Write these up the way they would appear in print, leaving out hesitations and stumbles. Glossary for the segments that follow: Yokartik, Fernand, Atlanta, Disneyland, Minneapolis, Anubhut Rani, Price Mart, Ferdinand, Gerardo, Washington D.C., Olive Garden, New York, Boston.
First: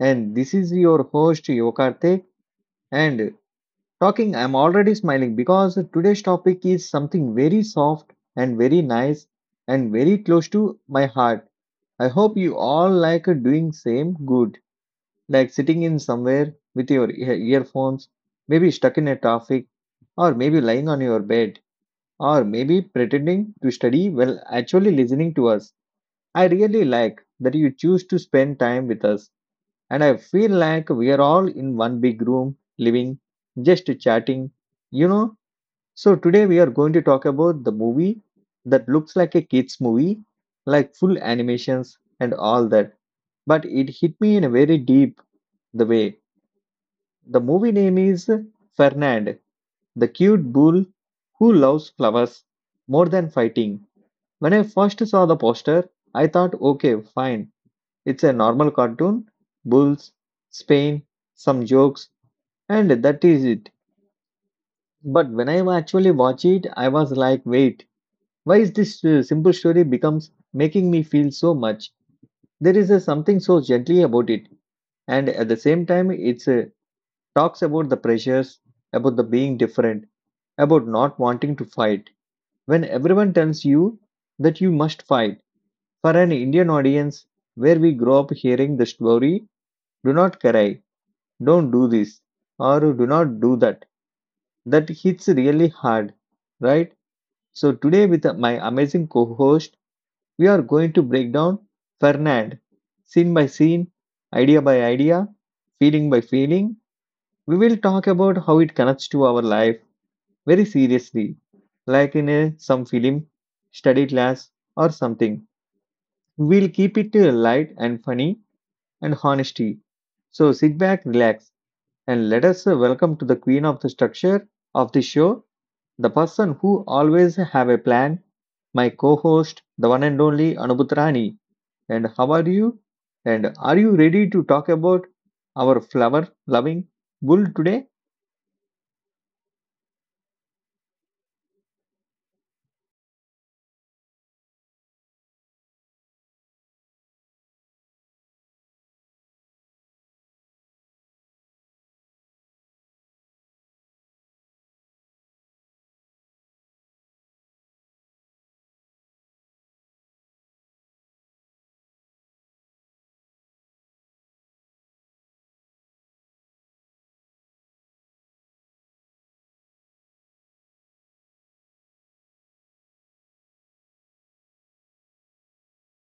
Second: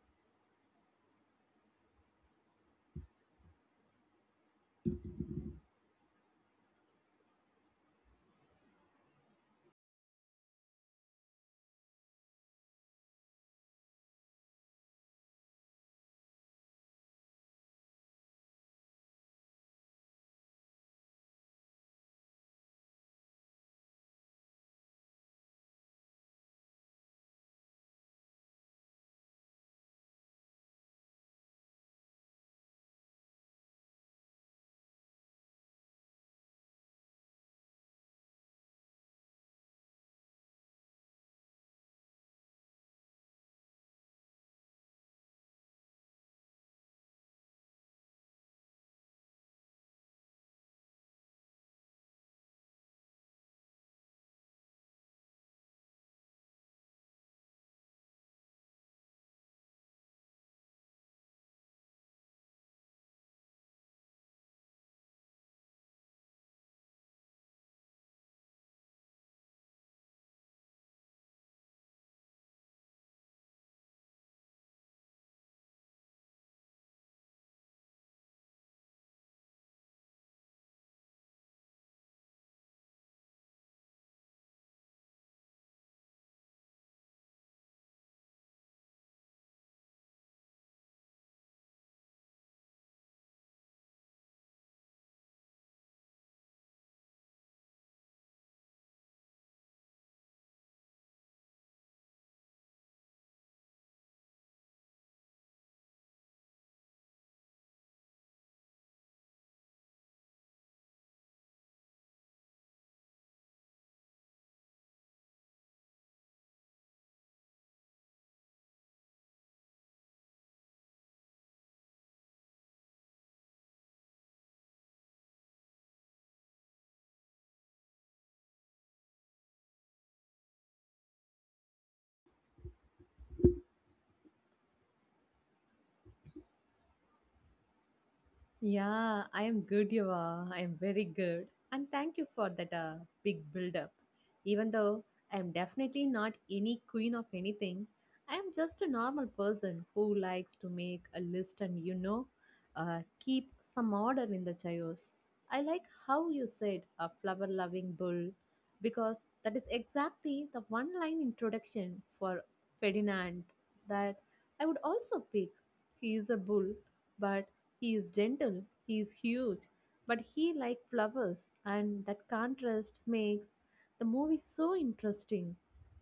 And this is your host, Yokartik. And talking, I'm already smiling because today's topic is something very soft and very nice and very close to my heart. I hope you all like doing same good, like sitting in somewhere with your earphones, maybe stuck in a traffic, or maybe lying on your bed, or maybe pretending to study while actually listening to us. I really like that you choose to spend time with us and I feel like we are all in one big room, living, just chatting, you know. So today we are going to talk about the movie that looks like a kids movie, like full animations and all that. But it hit me in a very deep the way. The movie name is Fernand, the cute bull who loves flowers more than fighting. When I first saw the poster, I thought, okay, fine, it's a normal cartoon, bulls, Spain, some jokes. And that is it. But when I actually watch it, I was like, wait, why is this simple story becomes making me feel so much? There is a something so gently about it, and at the same time, it's talks about the pressures, about the being different, about not wanting to fight. When everyone tells you that you must fight, for an Indian audience where we grow up hearing the story, do not cry, don't do this, or do not do that, that hits really hard, right? So, today, with my amazing co host, we are going to break down Fernand scene by scene, idea by idea, feeling by feeling. We will talk about how it connects to our life very seriously, like in some film, study class, or something. We'll keep it light and funny and honesty. So, sit back, relax, and let us welcome to the queen of the structure of the show, the person who always have a plan, my co-host, the one and only Anubhut Rani. And how are you? And are you ready to talk about our flower loving bull today? Yeah, I am good, you I am very good. And thank you for that big build up. Even though I am definitely not any queen of anything, I am just a normal person who likes to make a list and, keep some order in the chaos. I like how you said a flower loving bull because that is exactly the one line introduction for Ferdinand that I would also pick. He is a bull, but he is gentle, he is huge, but he like flowers, and that contrast makes the movie so interesting.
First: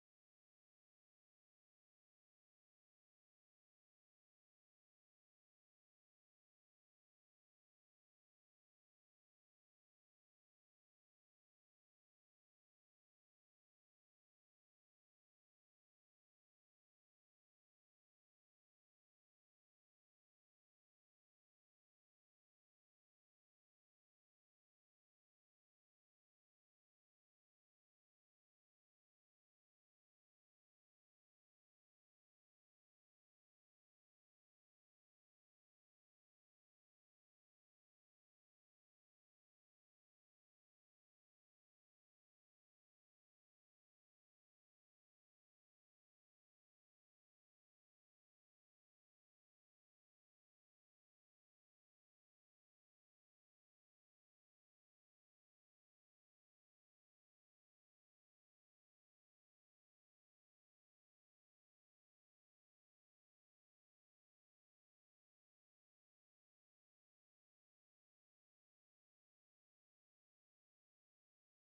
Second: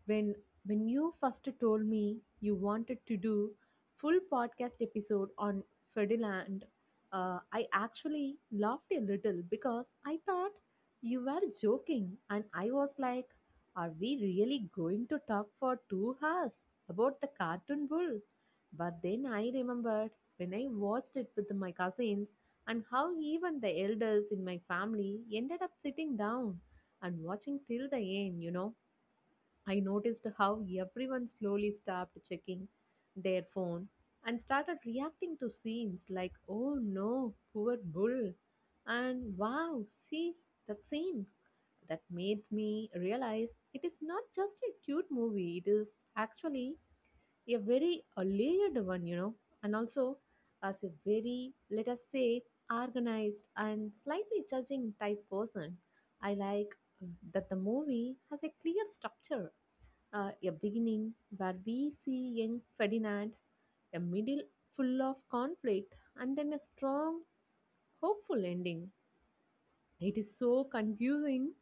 When when you first told me you wanted to do full podcast episode on Ferdinand, I actually laughed a little because I thought you were joking, and I was like, "Are we really going to talk for 2 hours about the cartoon bull?" But then I remembered when I watched it with my cousins, and how even the elders in my family ended up sitting down and watching till the end. I noticed how everyone slowly stopped checking their phone and started reacting to scenes like, oh no, poor bull, and wow, see that scene. That made me realize it is not just a cute movie, it is actually a very a layered one, and also as a very, let us say, organized and slightly judging type person. I like uh, that the movie has a clear structure, a beginning where we see young Ferdinand, a middle full of conflict, and then a strong, hopeful ending. It is so confusing.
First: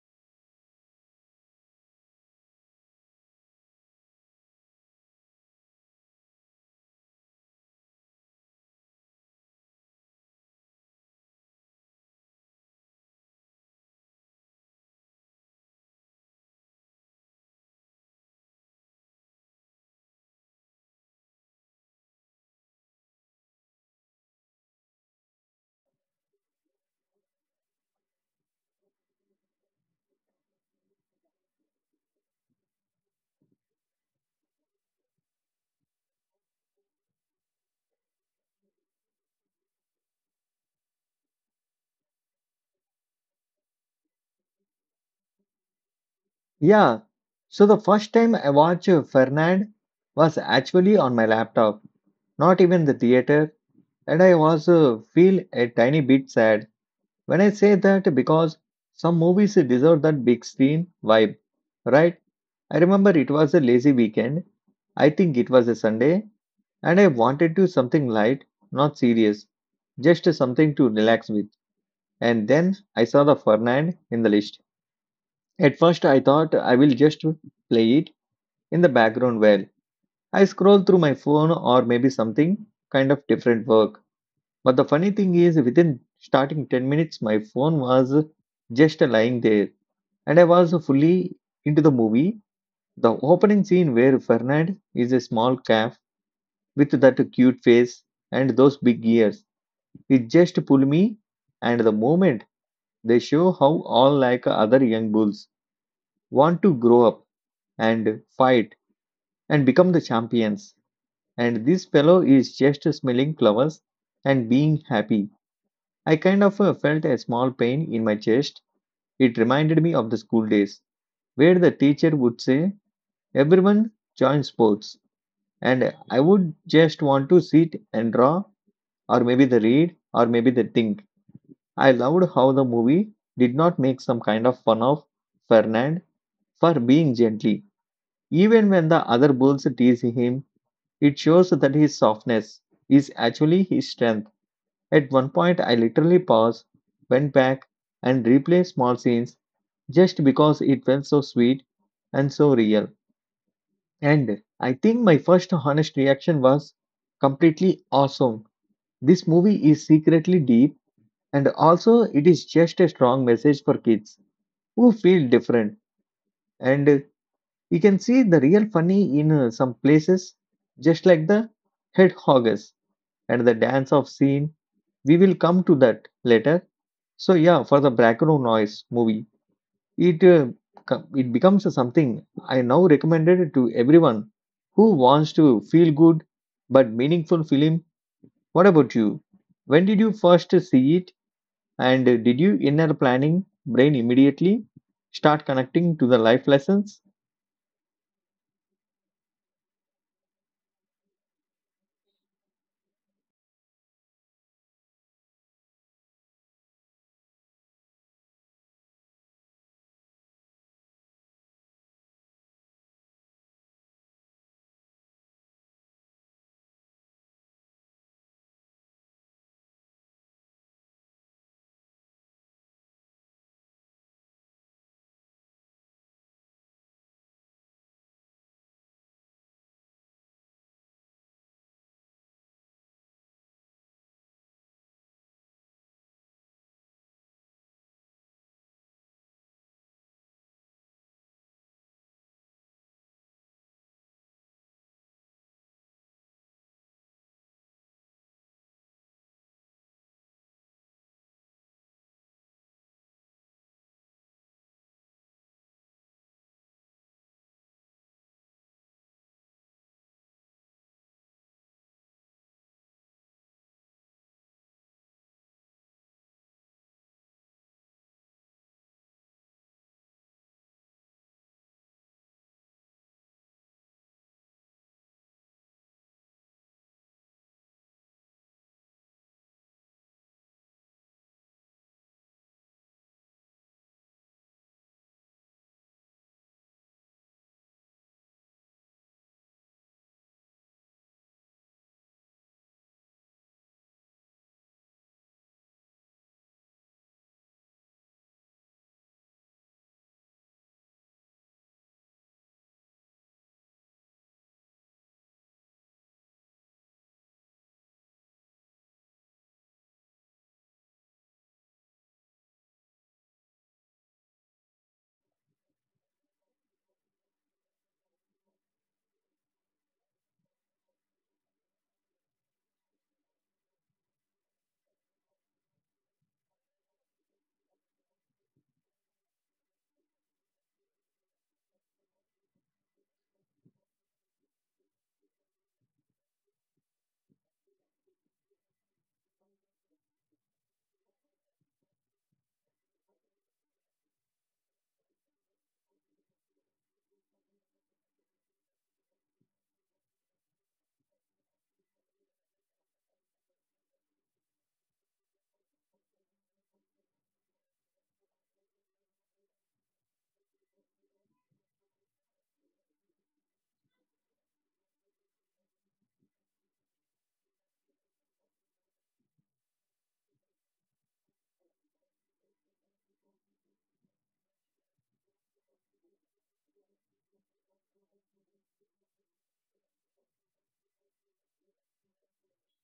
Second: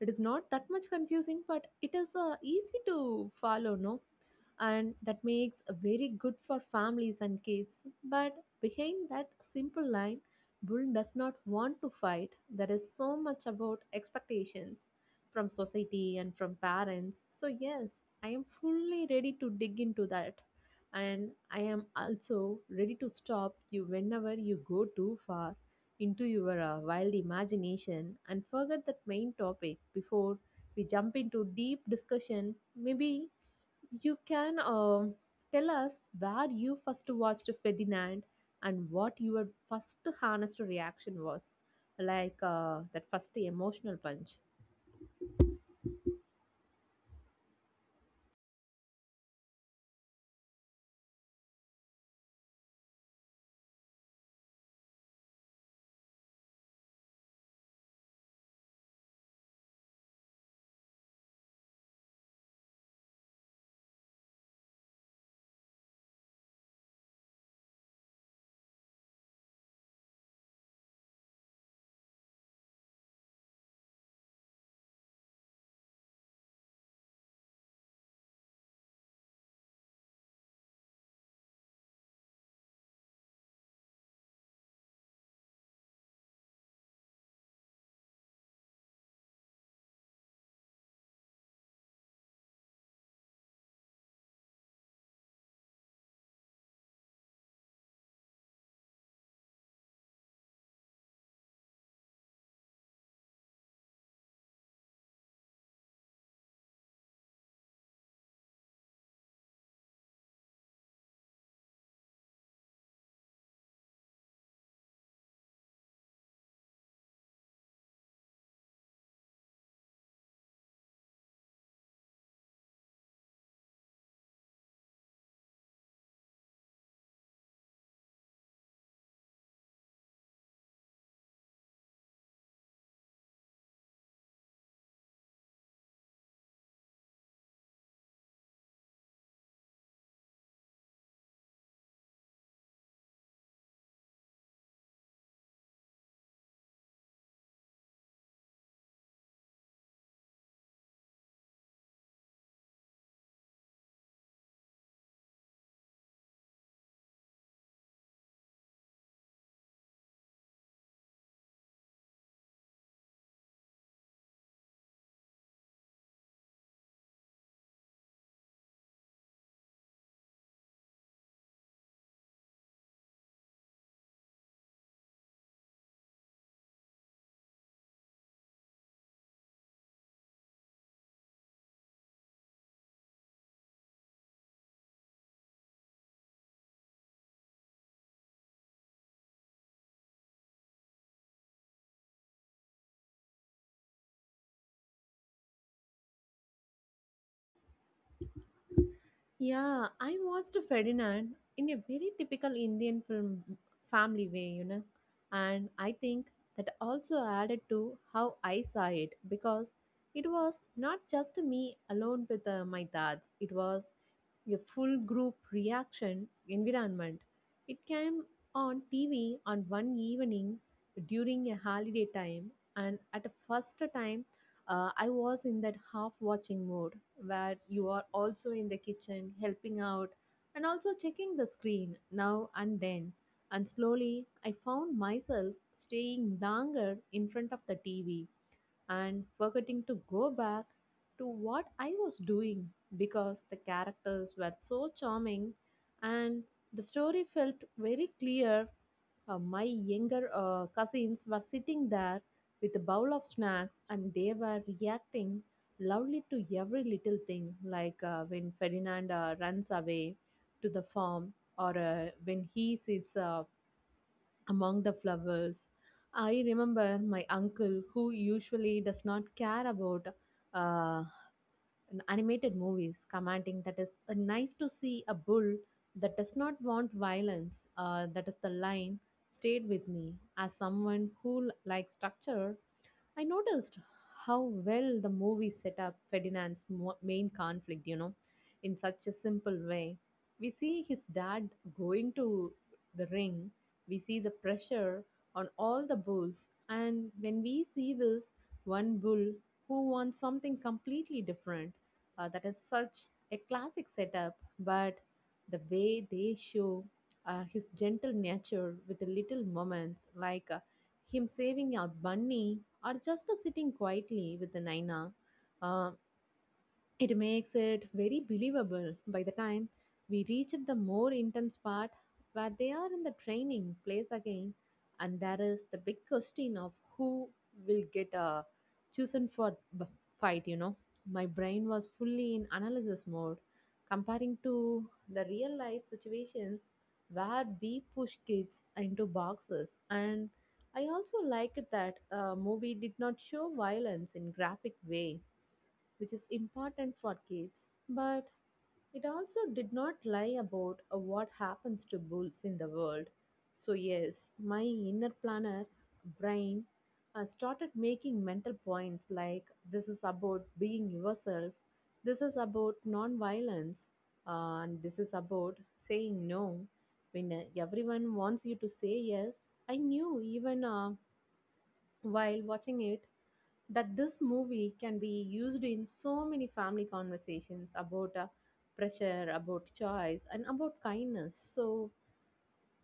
It is not that much confusing, but it is easy to follow, no? And that makes very good for families and kids, but behind that simple line, bull does not want to fight, there is so much about expectations from society and from parents. So yes, I am fully ready to dig into that, and I am also ready to stop you whenever you go too far into your wild imagination and forget that main topic. Before we jump into deep discussion, maybe you can tell us where you first watched Ferdinand and what your first honest reaction was, like that first emotional punch. Yeah. So the first time I watched Fernand was actually on my laptop, not even the theater, and I was feel a tiny bit sad when I say that because some movies deserve that big screen vibe, right? I remember it was a lazy weekend. I think it was a Sunday, and I wanted to do something light, not serious, just something to relax with. And then I saw the Fernand in the list. At first, I thought I will just play it in the background while I scroll through my phone or maybe something kind of different work. But the funny thing is, within starting 10 minutes, my phone was just lying there, and I was fully into the movie. The opening scene where Fernand is a small calf with that cute face and those big ears. It just pull me, and the moment they show how all like other young bulls want to grow up and fight and become the champions, and this fellow is just smelling flowers and being happy. I kind of felt a small pain in my chest. It reminded me of the school days where the teacher would say, everyone join sports, and I would just want to sit and draw, or maybe the read, or maybe the think. I loved how the movie did not make some kind of fun of Fernand for being gently. Even when the other bulls tease him, it shows that his softness is actually his strength. At one point, I literally paused, went back, and replayed small scenes just because it felt so sweet and so real. And I think my first honest reaction was completely awesome. This movie is secretly deep, and also, it is just a strong message for kids who feel different. And you can see the real funny in some places, just like the hedgehogs and the dance of scene. We will come to that later. So yeah, for the background noise movie, it uh, it becomes something I now recommended to everyone who wants to feel good but meaningful film. What about you? When did you first see it, and did you inner planning brain immediately start connecting to the life lessons? Yeah, I watched Ferdinand in a very typical Indian film family way, you know, and I think that also added to how I saw it because it was not just me alone with my thoughts, it was a full group reaction environment. It came on TV on one evening during a holiday time, and at the first time I was in that half watching mode where you are also in the kitchen helping out and also checking the screen now and then. And slowly, I found myself staying longer in front of the TV and forgetting to go back to what I was doing because the characters were so charming and the story felt very clear. My younger cousins were sitting there with a bowl of snacks and they were reacting loudly to every little thing, like when Ferdinand runs away to the farm or when he sits among the flowers. I remember my uncle, who usually does not care about uh, animated movies, commenting that is nice to see a bull that does not want violence. That is the line stayed with me. As someone who likes structure, I noticed how well the movie set up Ferdinand's main conflict, you know, in such a simple way. We see his dad going to the ring, we see the pressure on all the bulls, and when we see this one bull who wants something completely different, that is such a classic setup, but the way they show his gentle nature with the little moments like him saving our bunny or just sitting quietly with an aina, it makes it very believable. By the time we reach the more intense part where they are in the training place again, and there is the big question of who will get chosen for the fight, you know, my brain was fully in analysis mode, comparing to the real life situations where we push kids into boxes and. I also liked that movie did not show violence in graphic way, which is important for kids, but it also did not lie about what happens to bulls in the world. So, yes, my inner planner brain started making mental points like, this is about being yourself, this is about non violence, and this is about saying no when everyone wants you to say yes. I knew even while watching it that this movie can be used in so many family conversations about pressure, about choice, and about kindness. So,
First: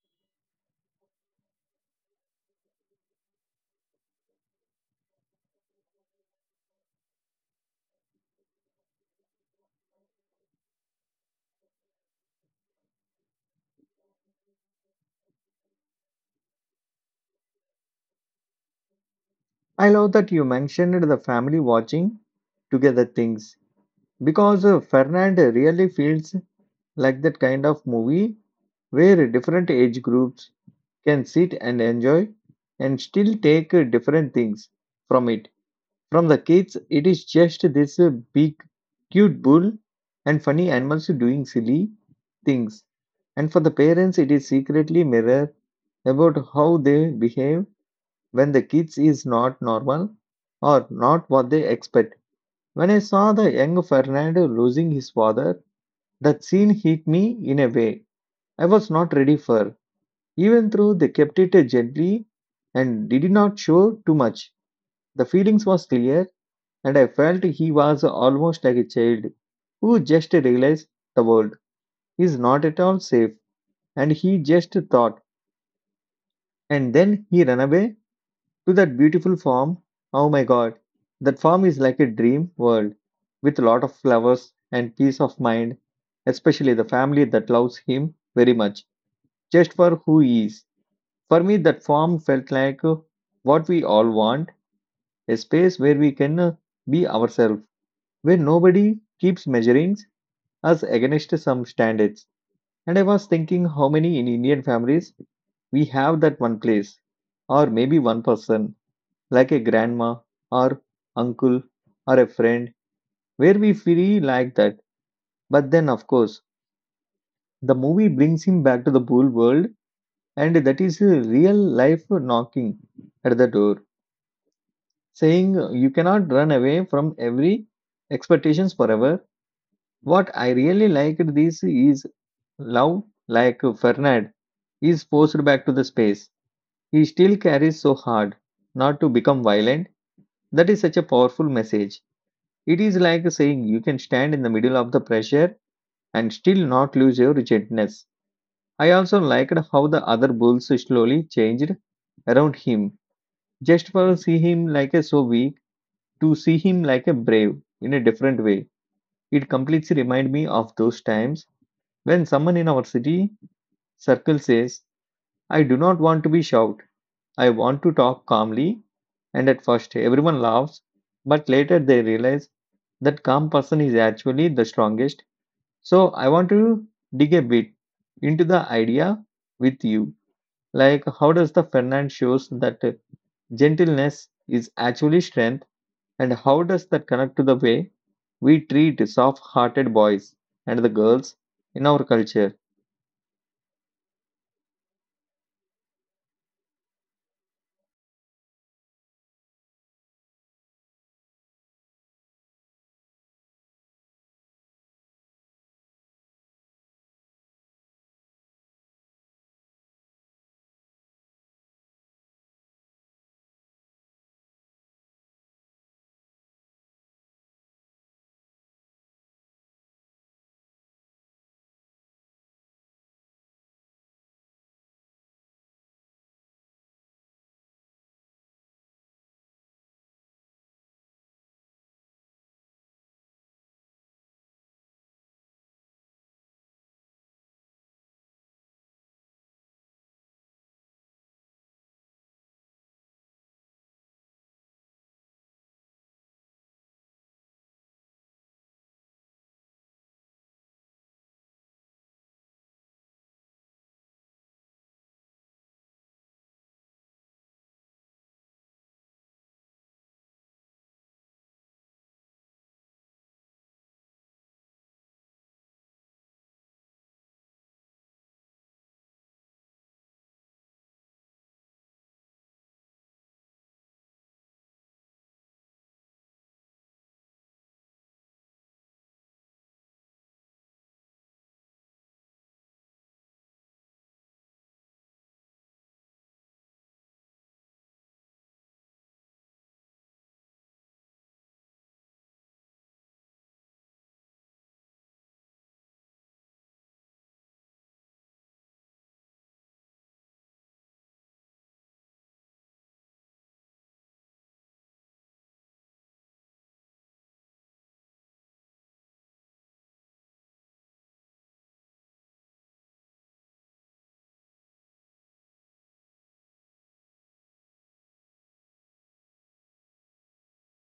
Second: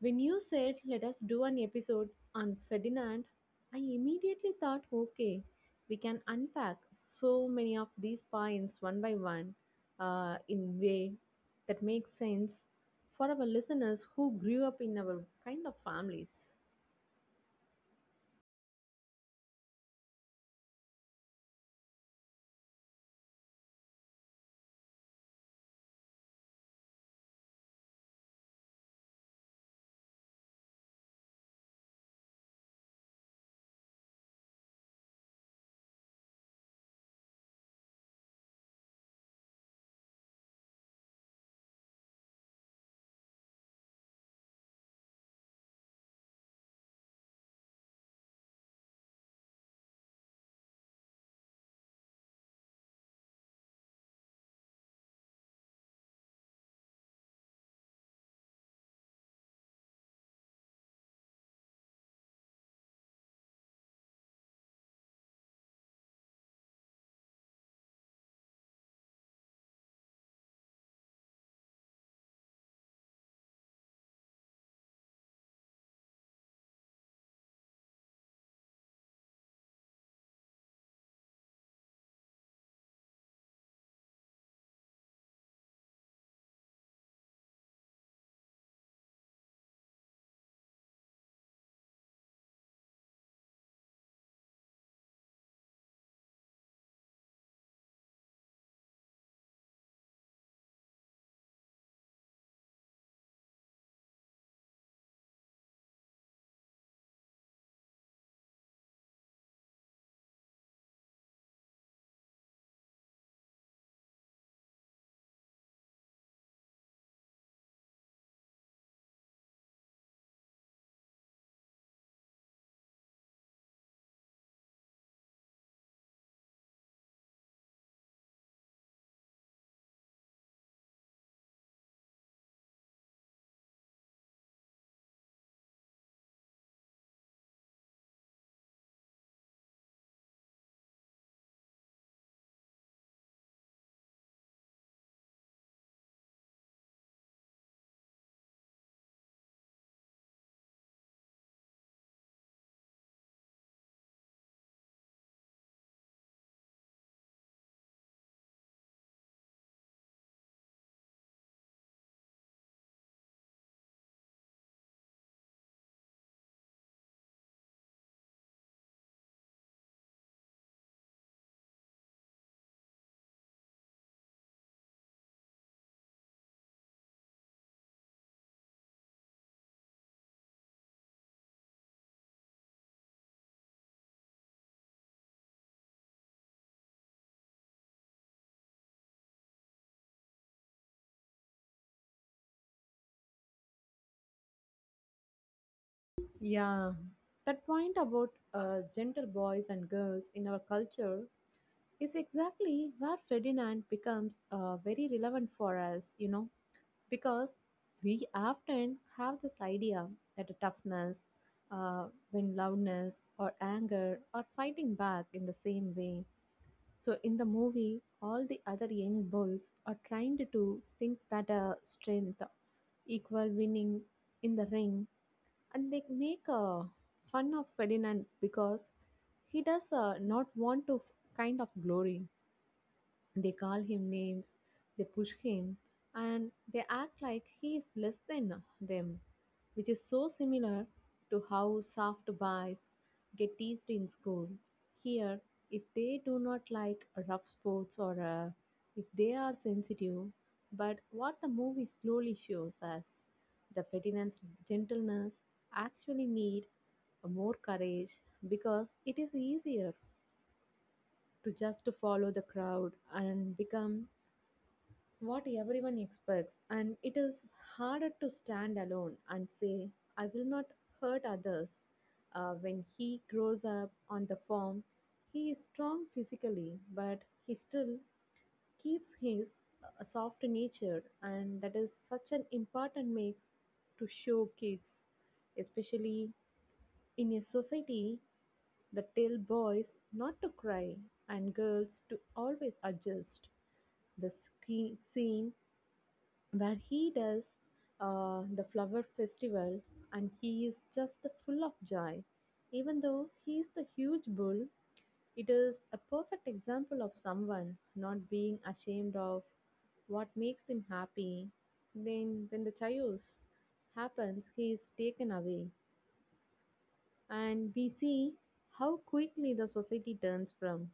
when you said, "Let us do an episode on Ferdinand," I immediately thought, "Okay, we can unpack so many of these points one by one in way that makes sense for our listeners who grew up in our kind of families." I love that you mentioned the family watching together things because Fernand really feels like that kind of movie where different age groups can sit and enjoy and still take different things from it. From the kids, it is just this big, cute bull and funny animals doing silly things. And for the parents, it is secretly mirror about how they behave when the kids is not normal or not what they expect. When I saw the young Fernando losing his father, that scene hit me in a way I was not ready for. Even though they kept it gently and did not show too much, the feelings was clear and I felt he was almost like a child who just realized the world is not at all safe and he just thought and then he ran away to that beautiful farm. Oh my god, that farm is like a dream world with a lot of flowers and peace of mind, especially the family that loves him very much, just for who he is. For me, that farm felt like what we all want a space where we can be ourselves, where nobody keeps measuring us against some standards. And I was thinking how many in Indian families we have that one place, or maybe one person like a grandma or uncle or a friend where we feel like that. But then, of course, the movie brings him back to the pool world, and that is a real life knocking at the door, saying, you cannot run away from every expectations forever. What I really liked this is love, like Fernand, is forced back to the space. He still carries so hard not to become violent. That is such a powerful message. It is like saying you can stand in the middle of the pressure and still not lose your gentleness. I also liked how the other bulls slowly changed around him, just for see him like a so weak to see him like a brave in a different way. It completely remind me of those times when someone in our city circle says, "I do not want to be shout. I want to talk calmly." And at first, everyone laughs, but later they realize that calm person is actually the strongest. So I want to dig a bit into the idea with you. Like, how does the Fernand shows that gentleness is actually strength, and how does that connect to the way we treat soft-hearted boys and the girls in our culture? Yeah, that point about gentle boys and girls in our culture is exactly where Ferdinand becomes very relevant for us, you know, because we often have this idea that a toughness, when loudness or anger or fighting back in the same way. So in the movie, all the other young bulls are trying to think that strength equal winning in the ring, and they make fun of Ferdinand because he does not want to kind of glory. They call him names, they push him, and they act like he is less than them, which is so similar to how soft boys get teased in school. Here, if they do not like rough sports or if they are sensitive, but what the movie slowly shows us, the Ferdinand's gentleness actually need more courage because it is easier to just follow the crowd and become what everyone expects, and it is harder to stand alone and say, I will not hurt others. When he grows up on the farm, he is strong physically, but he still keeps his soft nature, and that is such an important mix to show kids, especially in a society that tell boys not to cry and girls to always adjust. The scene where he does the flower festival and he is just full of joy. Even though he is the huge bull, it is a perfect example of someone not being ashamed of what makes him happy. Then, when the chaos happens, he is taken away, and we see how quickly the society turns from,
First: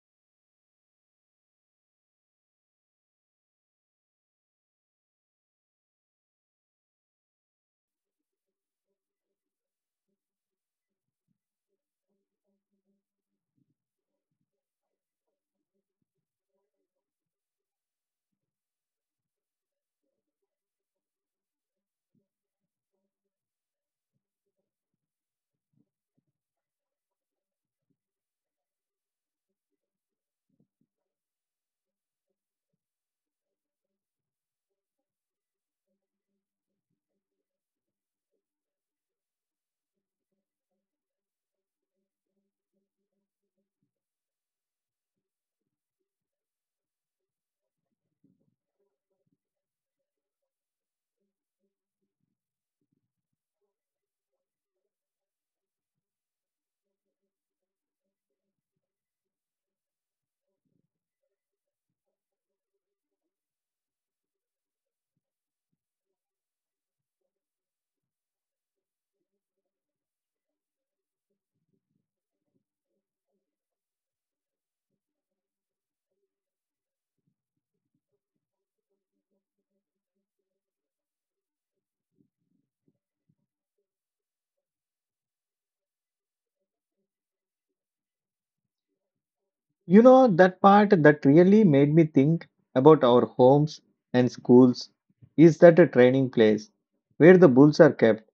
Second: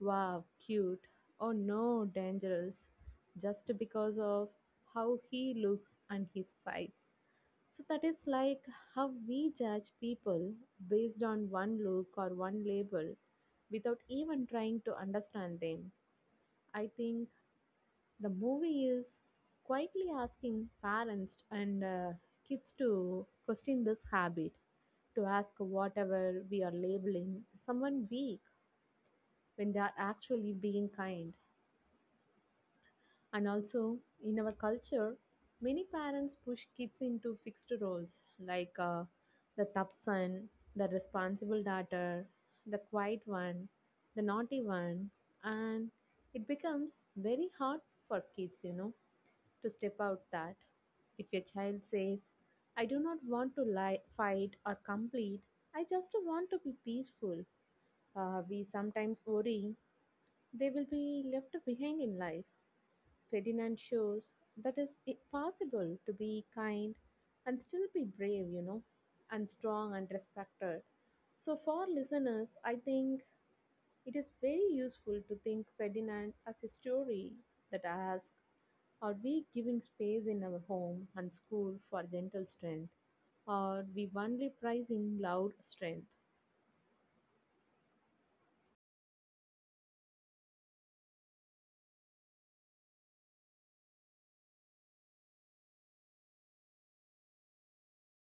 wow, cute, oh no, dangerous. Just because of how he looks and his size. So that is like how we judge people based on one look or one label without even trying to understand them. I think the movie is quietly asking parents and kids to question this habit, to ask whatever we are labeling someone weak when they are actually being kind. And also, in our culture, many parents push kids into fixed roles like the tough son, the responsible daughter, the quiet one, the naughty one, and it becomes very hard for kids, you know, to step out that. If your child says, "I do not want to lie, fight or complete, I just want to be peaceful," we sometimes worry they will be left behind in life. Ferdinand shows that it's possible to be kind and still be brave, you know, and strong and respected. So, for listeners, I think it is very useful to think Ferdinand as a story that asks, are we giving space in our home and school for gentle strength? Or we only prizing loud strength? You know, that part that really made me think about our homes and schools is that a training place where the bulls are kept.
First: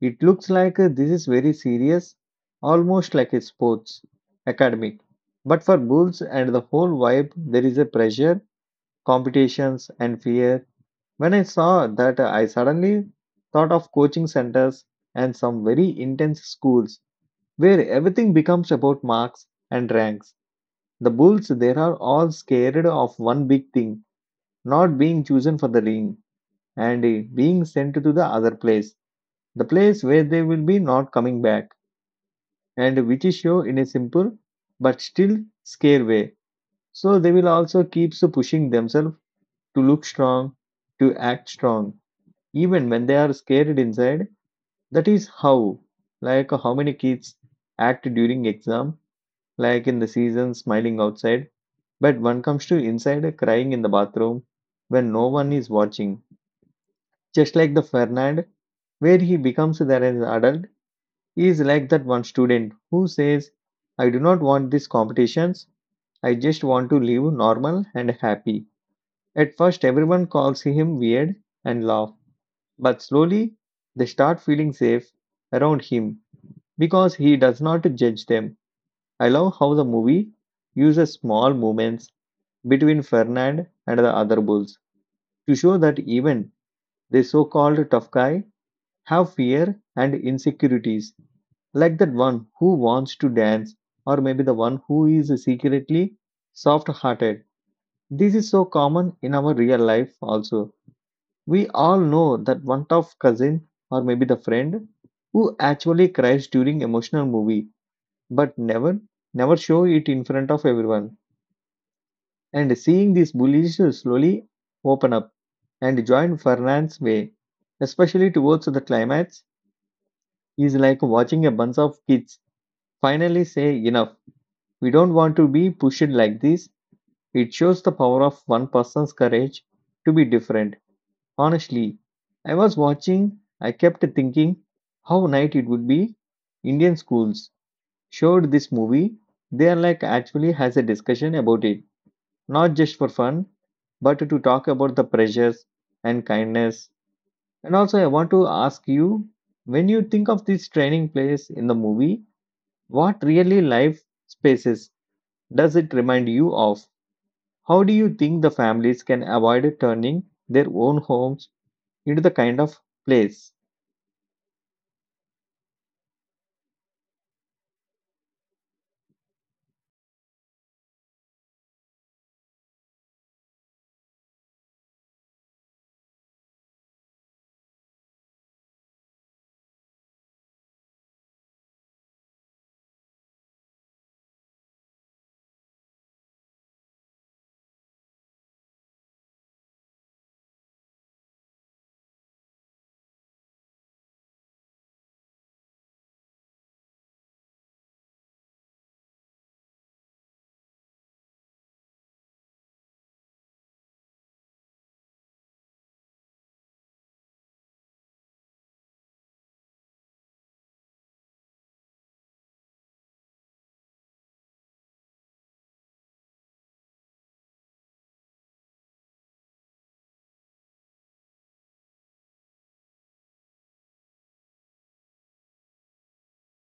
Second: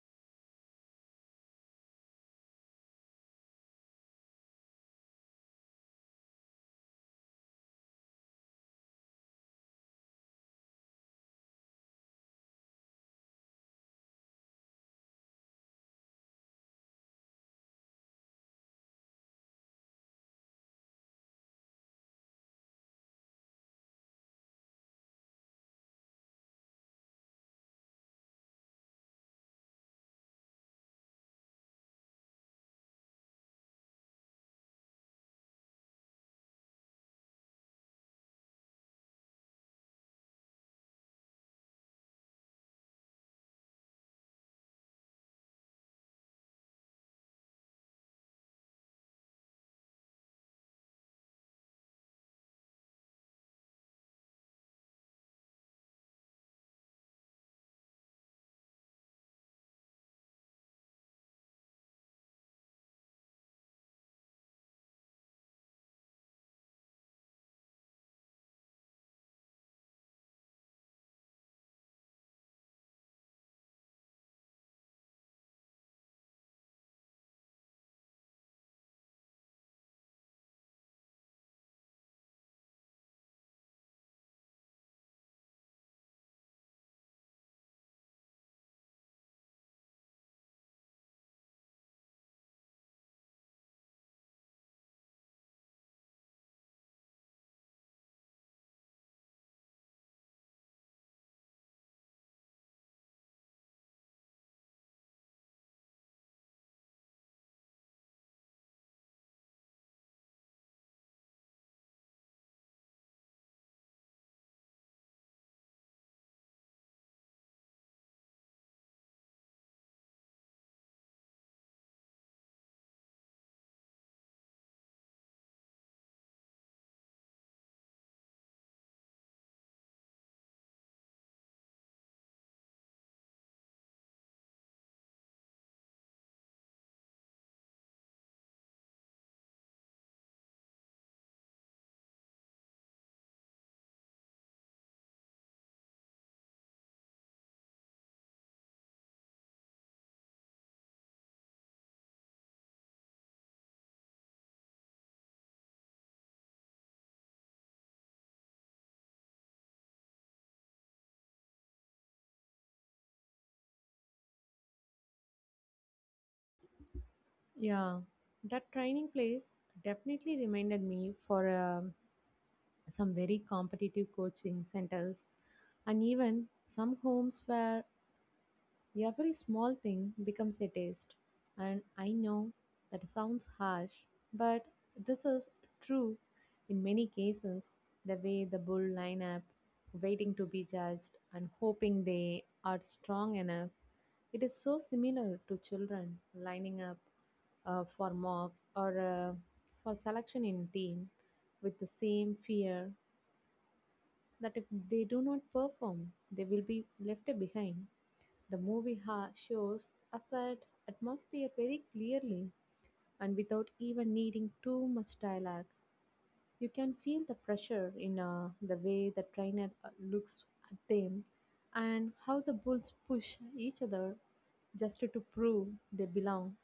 It looks like this is very serious, almost like a sports academic. But for Bulls and the whole vibe, there is a pressure, competitions, and fear. When I saw that, I suddenly thought of coaching centers and some very intense schools where everything becomes about marks and ranks. The Bulls, they are all scared of one big thing not being chosen for the ring and being sent to the other place the place where they will be not coming back. And which is show in a simple but still scare way. So they will also keep so pushing themselves to look strong, to act strong, even when they are scared inside. That is how, like how many kids act during exam, like in the season smiling outside, but one comes to inside crying in the bathroom when no one is watching. Just like the Fernand, where he becomes there as an adult, he is like that one student who says, I do not want these competitions. I just want to live normal and happy. At first, everyone calls him weird and laugh, but slowly they start feeling safe around him because he does not judge them. I love how the movie uses small moments between Fernand and the other bulls to show that even the so called tough guy have fear and insecurities, like that one who wants to dance, or maybe the one who is secretly soft hearted. This is so common in our real life also. We all know that one tough cousin or maybe the friend who actually cries during emotional movie but never show it in front of everyone. And seeing these bullies slowly open up and join Fernand's way, especially towards the climax, is like watching a bunch of kids finally say enough. We don't want to be pushed like this. It shows the power of one person's courage to be different. Honestly, I was watching, I kept thinking how nice it would be. Indian schools showed this movie. They are like actually has a discussion about it, not just for fun, but to talk about the pressures and kindness. And also, I want to ask you, when you think of this training place in the movie, what really life spaces does it remind you of? How do you think the families can avoid turning their own homes into the kind of place? Yeah, that training place definitely reminded me for a some very competitive coaching centers, and even some homes where every small thing becomes a test. And I know that sounds harsh, but this is true in many cases. The way the bull line up, waiting to be judged, and hoping they are strong enough. It is so similar to children lining up for mocks or for selection in team with the same fear that if they do not perform, they will be left behind. The movie shows us that atmosphere very clearly and without even needing too much dialogue. You can feel the pressure in the way the trainer looks at them and how the bulls push each other just to prove they belong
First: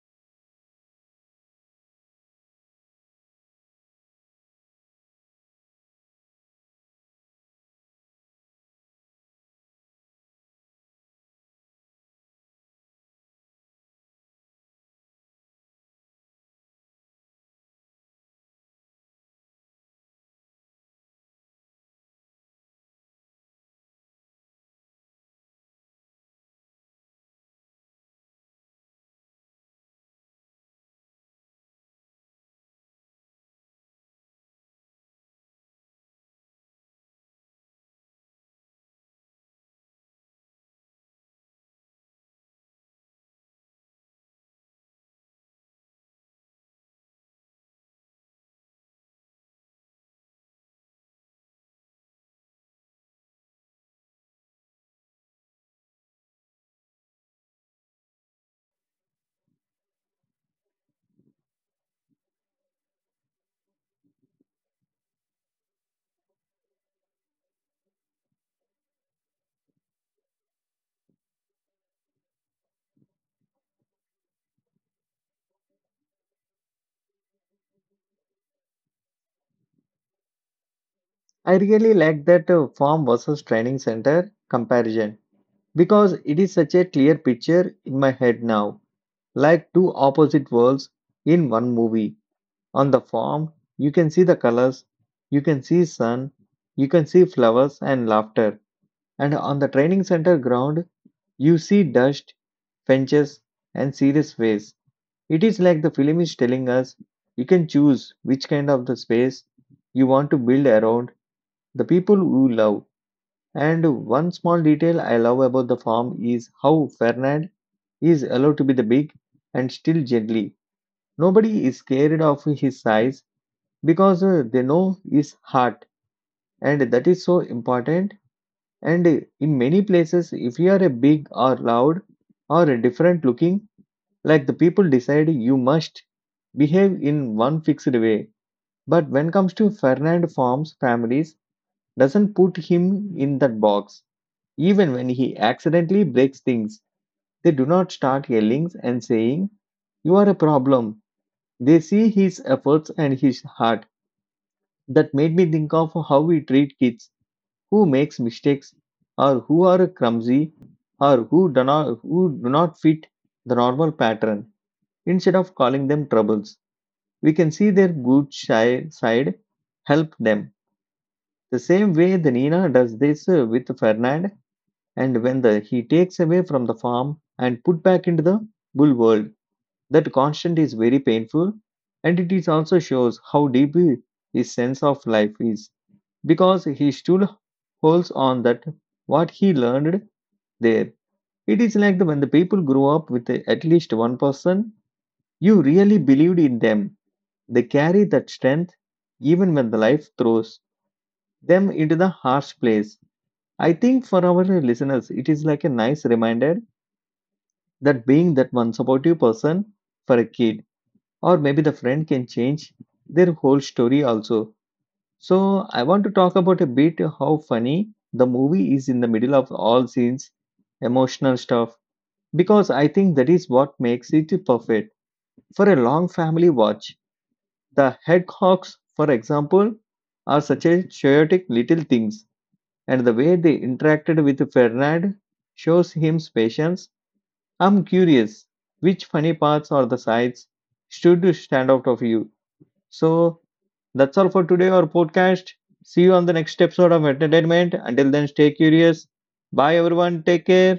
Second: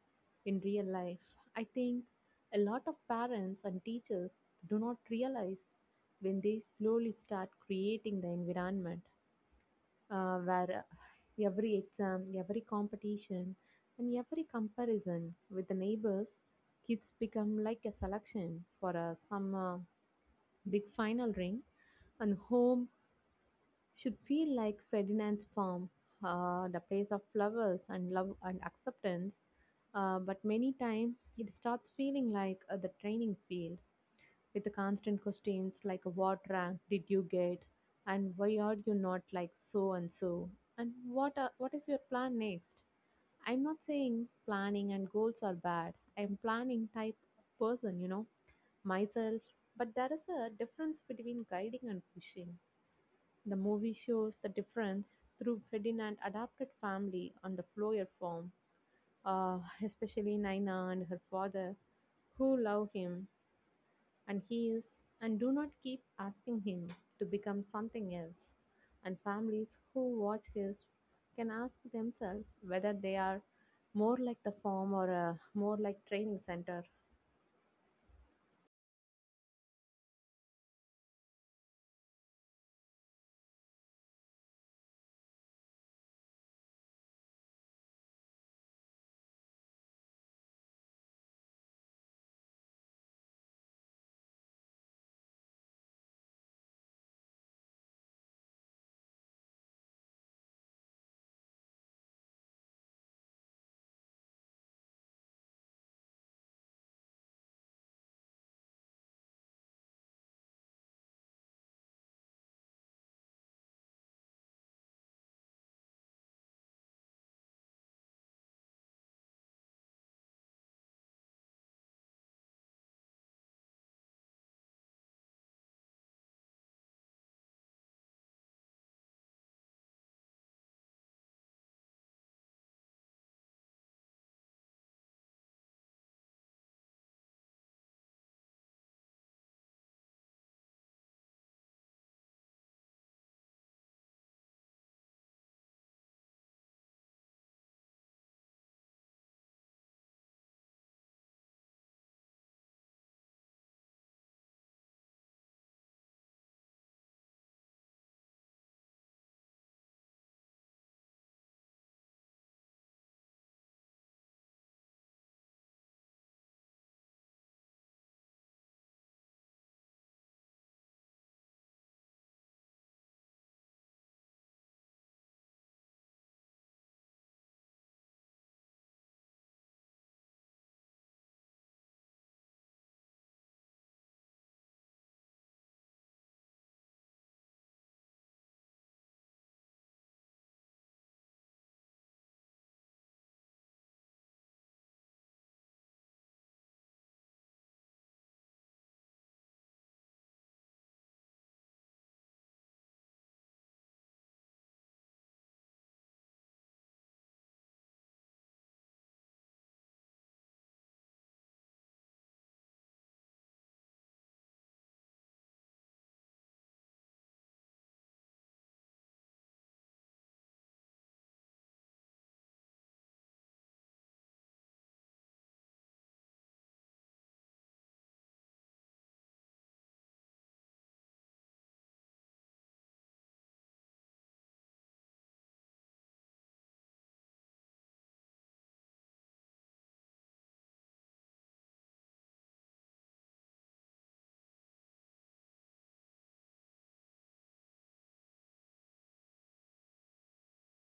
in real life. I think a lot of parents and teachers do not realize when they slowly start creating the environment where every exam, every competition, and every comparison with the neighbors, kids become like a selection for some big final ring, and home should feel like Ferdinand's farm, the place of flowers and love and acceptance. But many times it starts feeling like the training field with the constant questions like, what rank did you get, and why are you not like so and so, and what is your plan next. I'm not saying planning and goals are bad, I'm planning type person, you know, myself, but there is a difference between guiding and pushing. The movie shows the difference through Ferdinand adopted family on the Floyer farm, uh, especially Nina and her father, who love him and he is and do not keep asking him to become something else. And families who watch his can ask themselves whether they are more like the farm or more like training center. I really like that farm versus training center comparison, because it is such a clear picture in my head now. Like two opposite worlds in one movie. On the farm, you can see the colors, you can see sun, you can see flowers and laughter. And on the training center ground, you see dust, fences, and serious face. It is like the film is telling us you can choose which kind of the space you want to build around the people you love. And one small detail I love about the farm is how Fernand is allowed to be the big and still gently. Nobody is scared of his size, because they know his heart, and that is so important. And in many places, if you are a big or loud or a different looking, like the people decide you must behave in one fixed way. But when comes to Fernand Farm's families, doesn't put him in that box. Even when he accidentally breaks things, they do not start yelling and saying, "You are a problem." They see his efforts and his heart. That made me think of how we treat kids who makes mistakes or who are clumsy or who do not fit the normal pattern. Instead of calling them troubles, we can see their good shy side, help them. The same way the Nina does this with Fernand. And when the he takes away from the farm and put back into the bull world, that constant is very painful, and it is also shows how deep his sense of life is, because he still holds on that what he learned there. It is like when the people grow up with at least one person you really believed in them, they carry that strength even when the life throws them into the harsh place. I think for our listeners, it is like a nice reminder that being that one supportive person for a kid or maybe the friend can change their whole story also. So I want to talk about a bit how funny the movie is in the middle of all scenes emotional stuff, because I think that is what makes it perfect for a long family watch. The hedgehogs, for example, are such a chaotic little things, and the way they interacted with Fernand shows him patience. I'm curious, which funny parts or the sides should stand out of you? So that's all for today, our podcast. See you on the next episode of Entertainment. Until then, stay curious. Bye, everyone. Take care.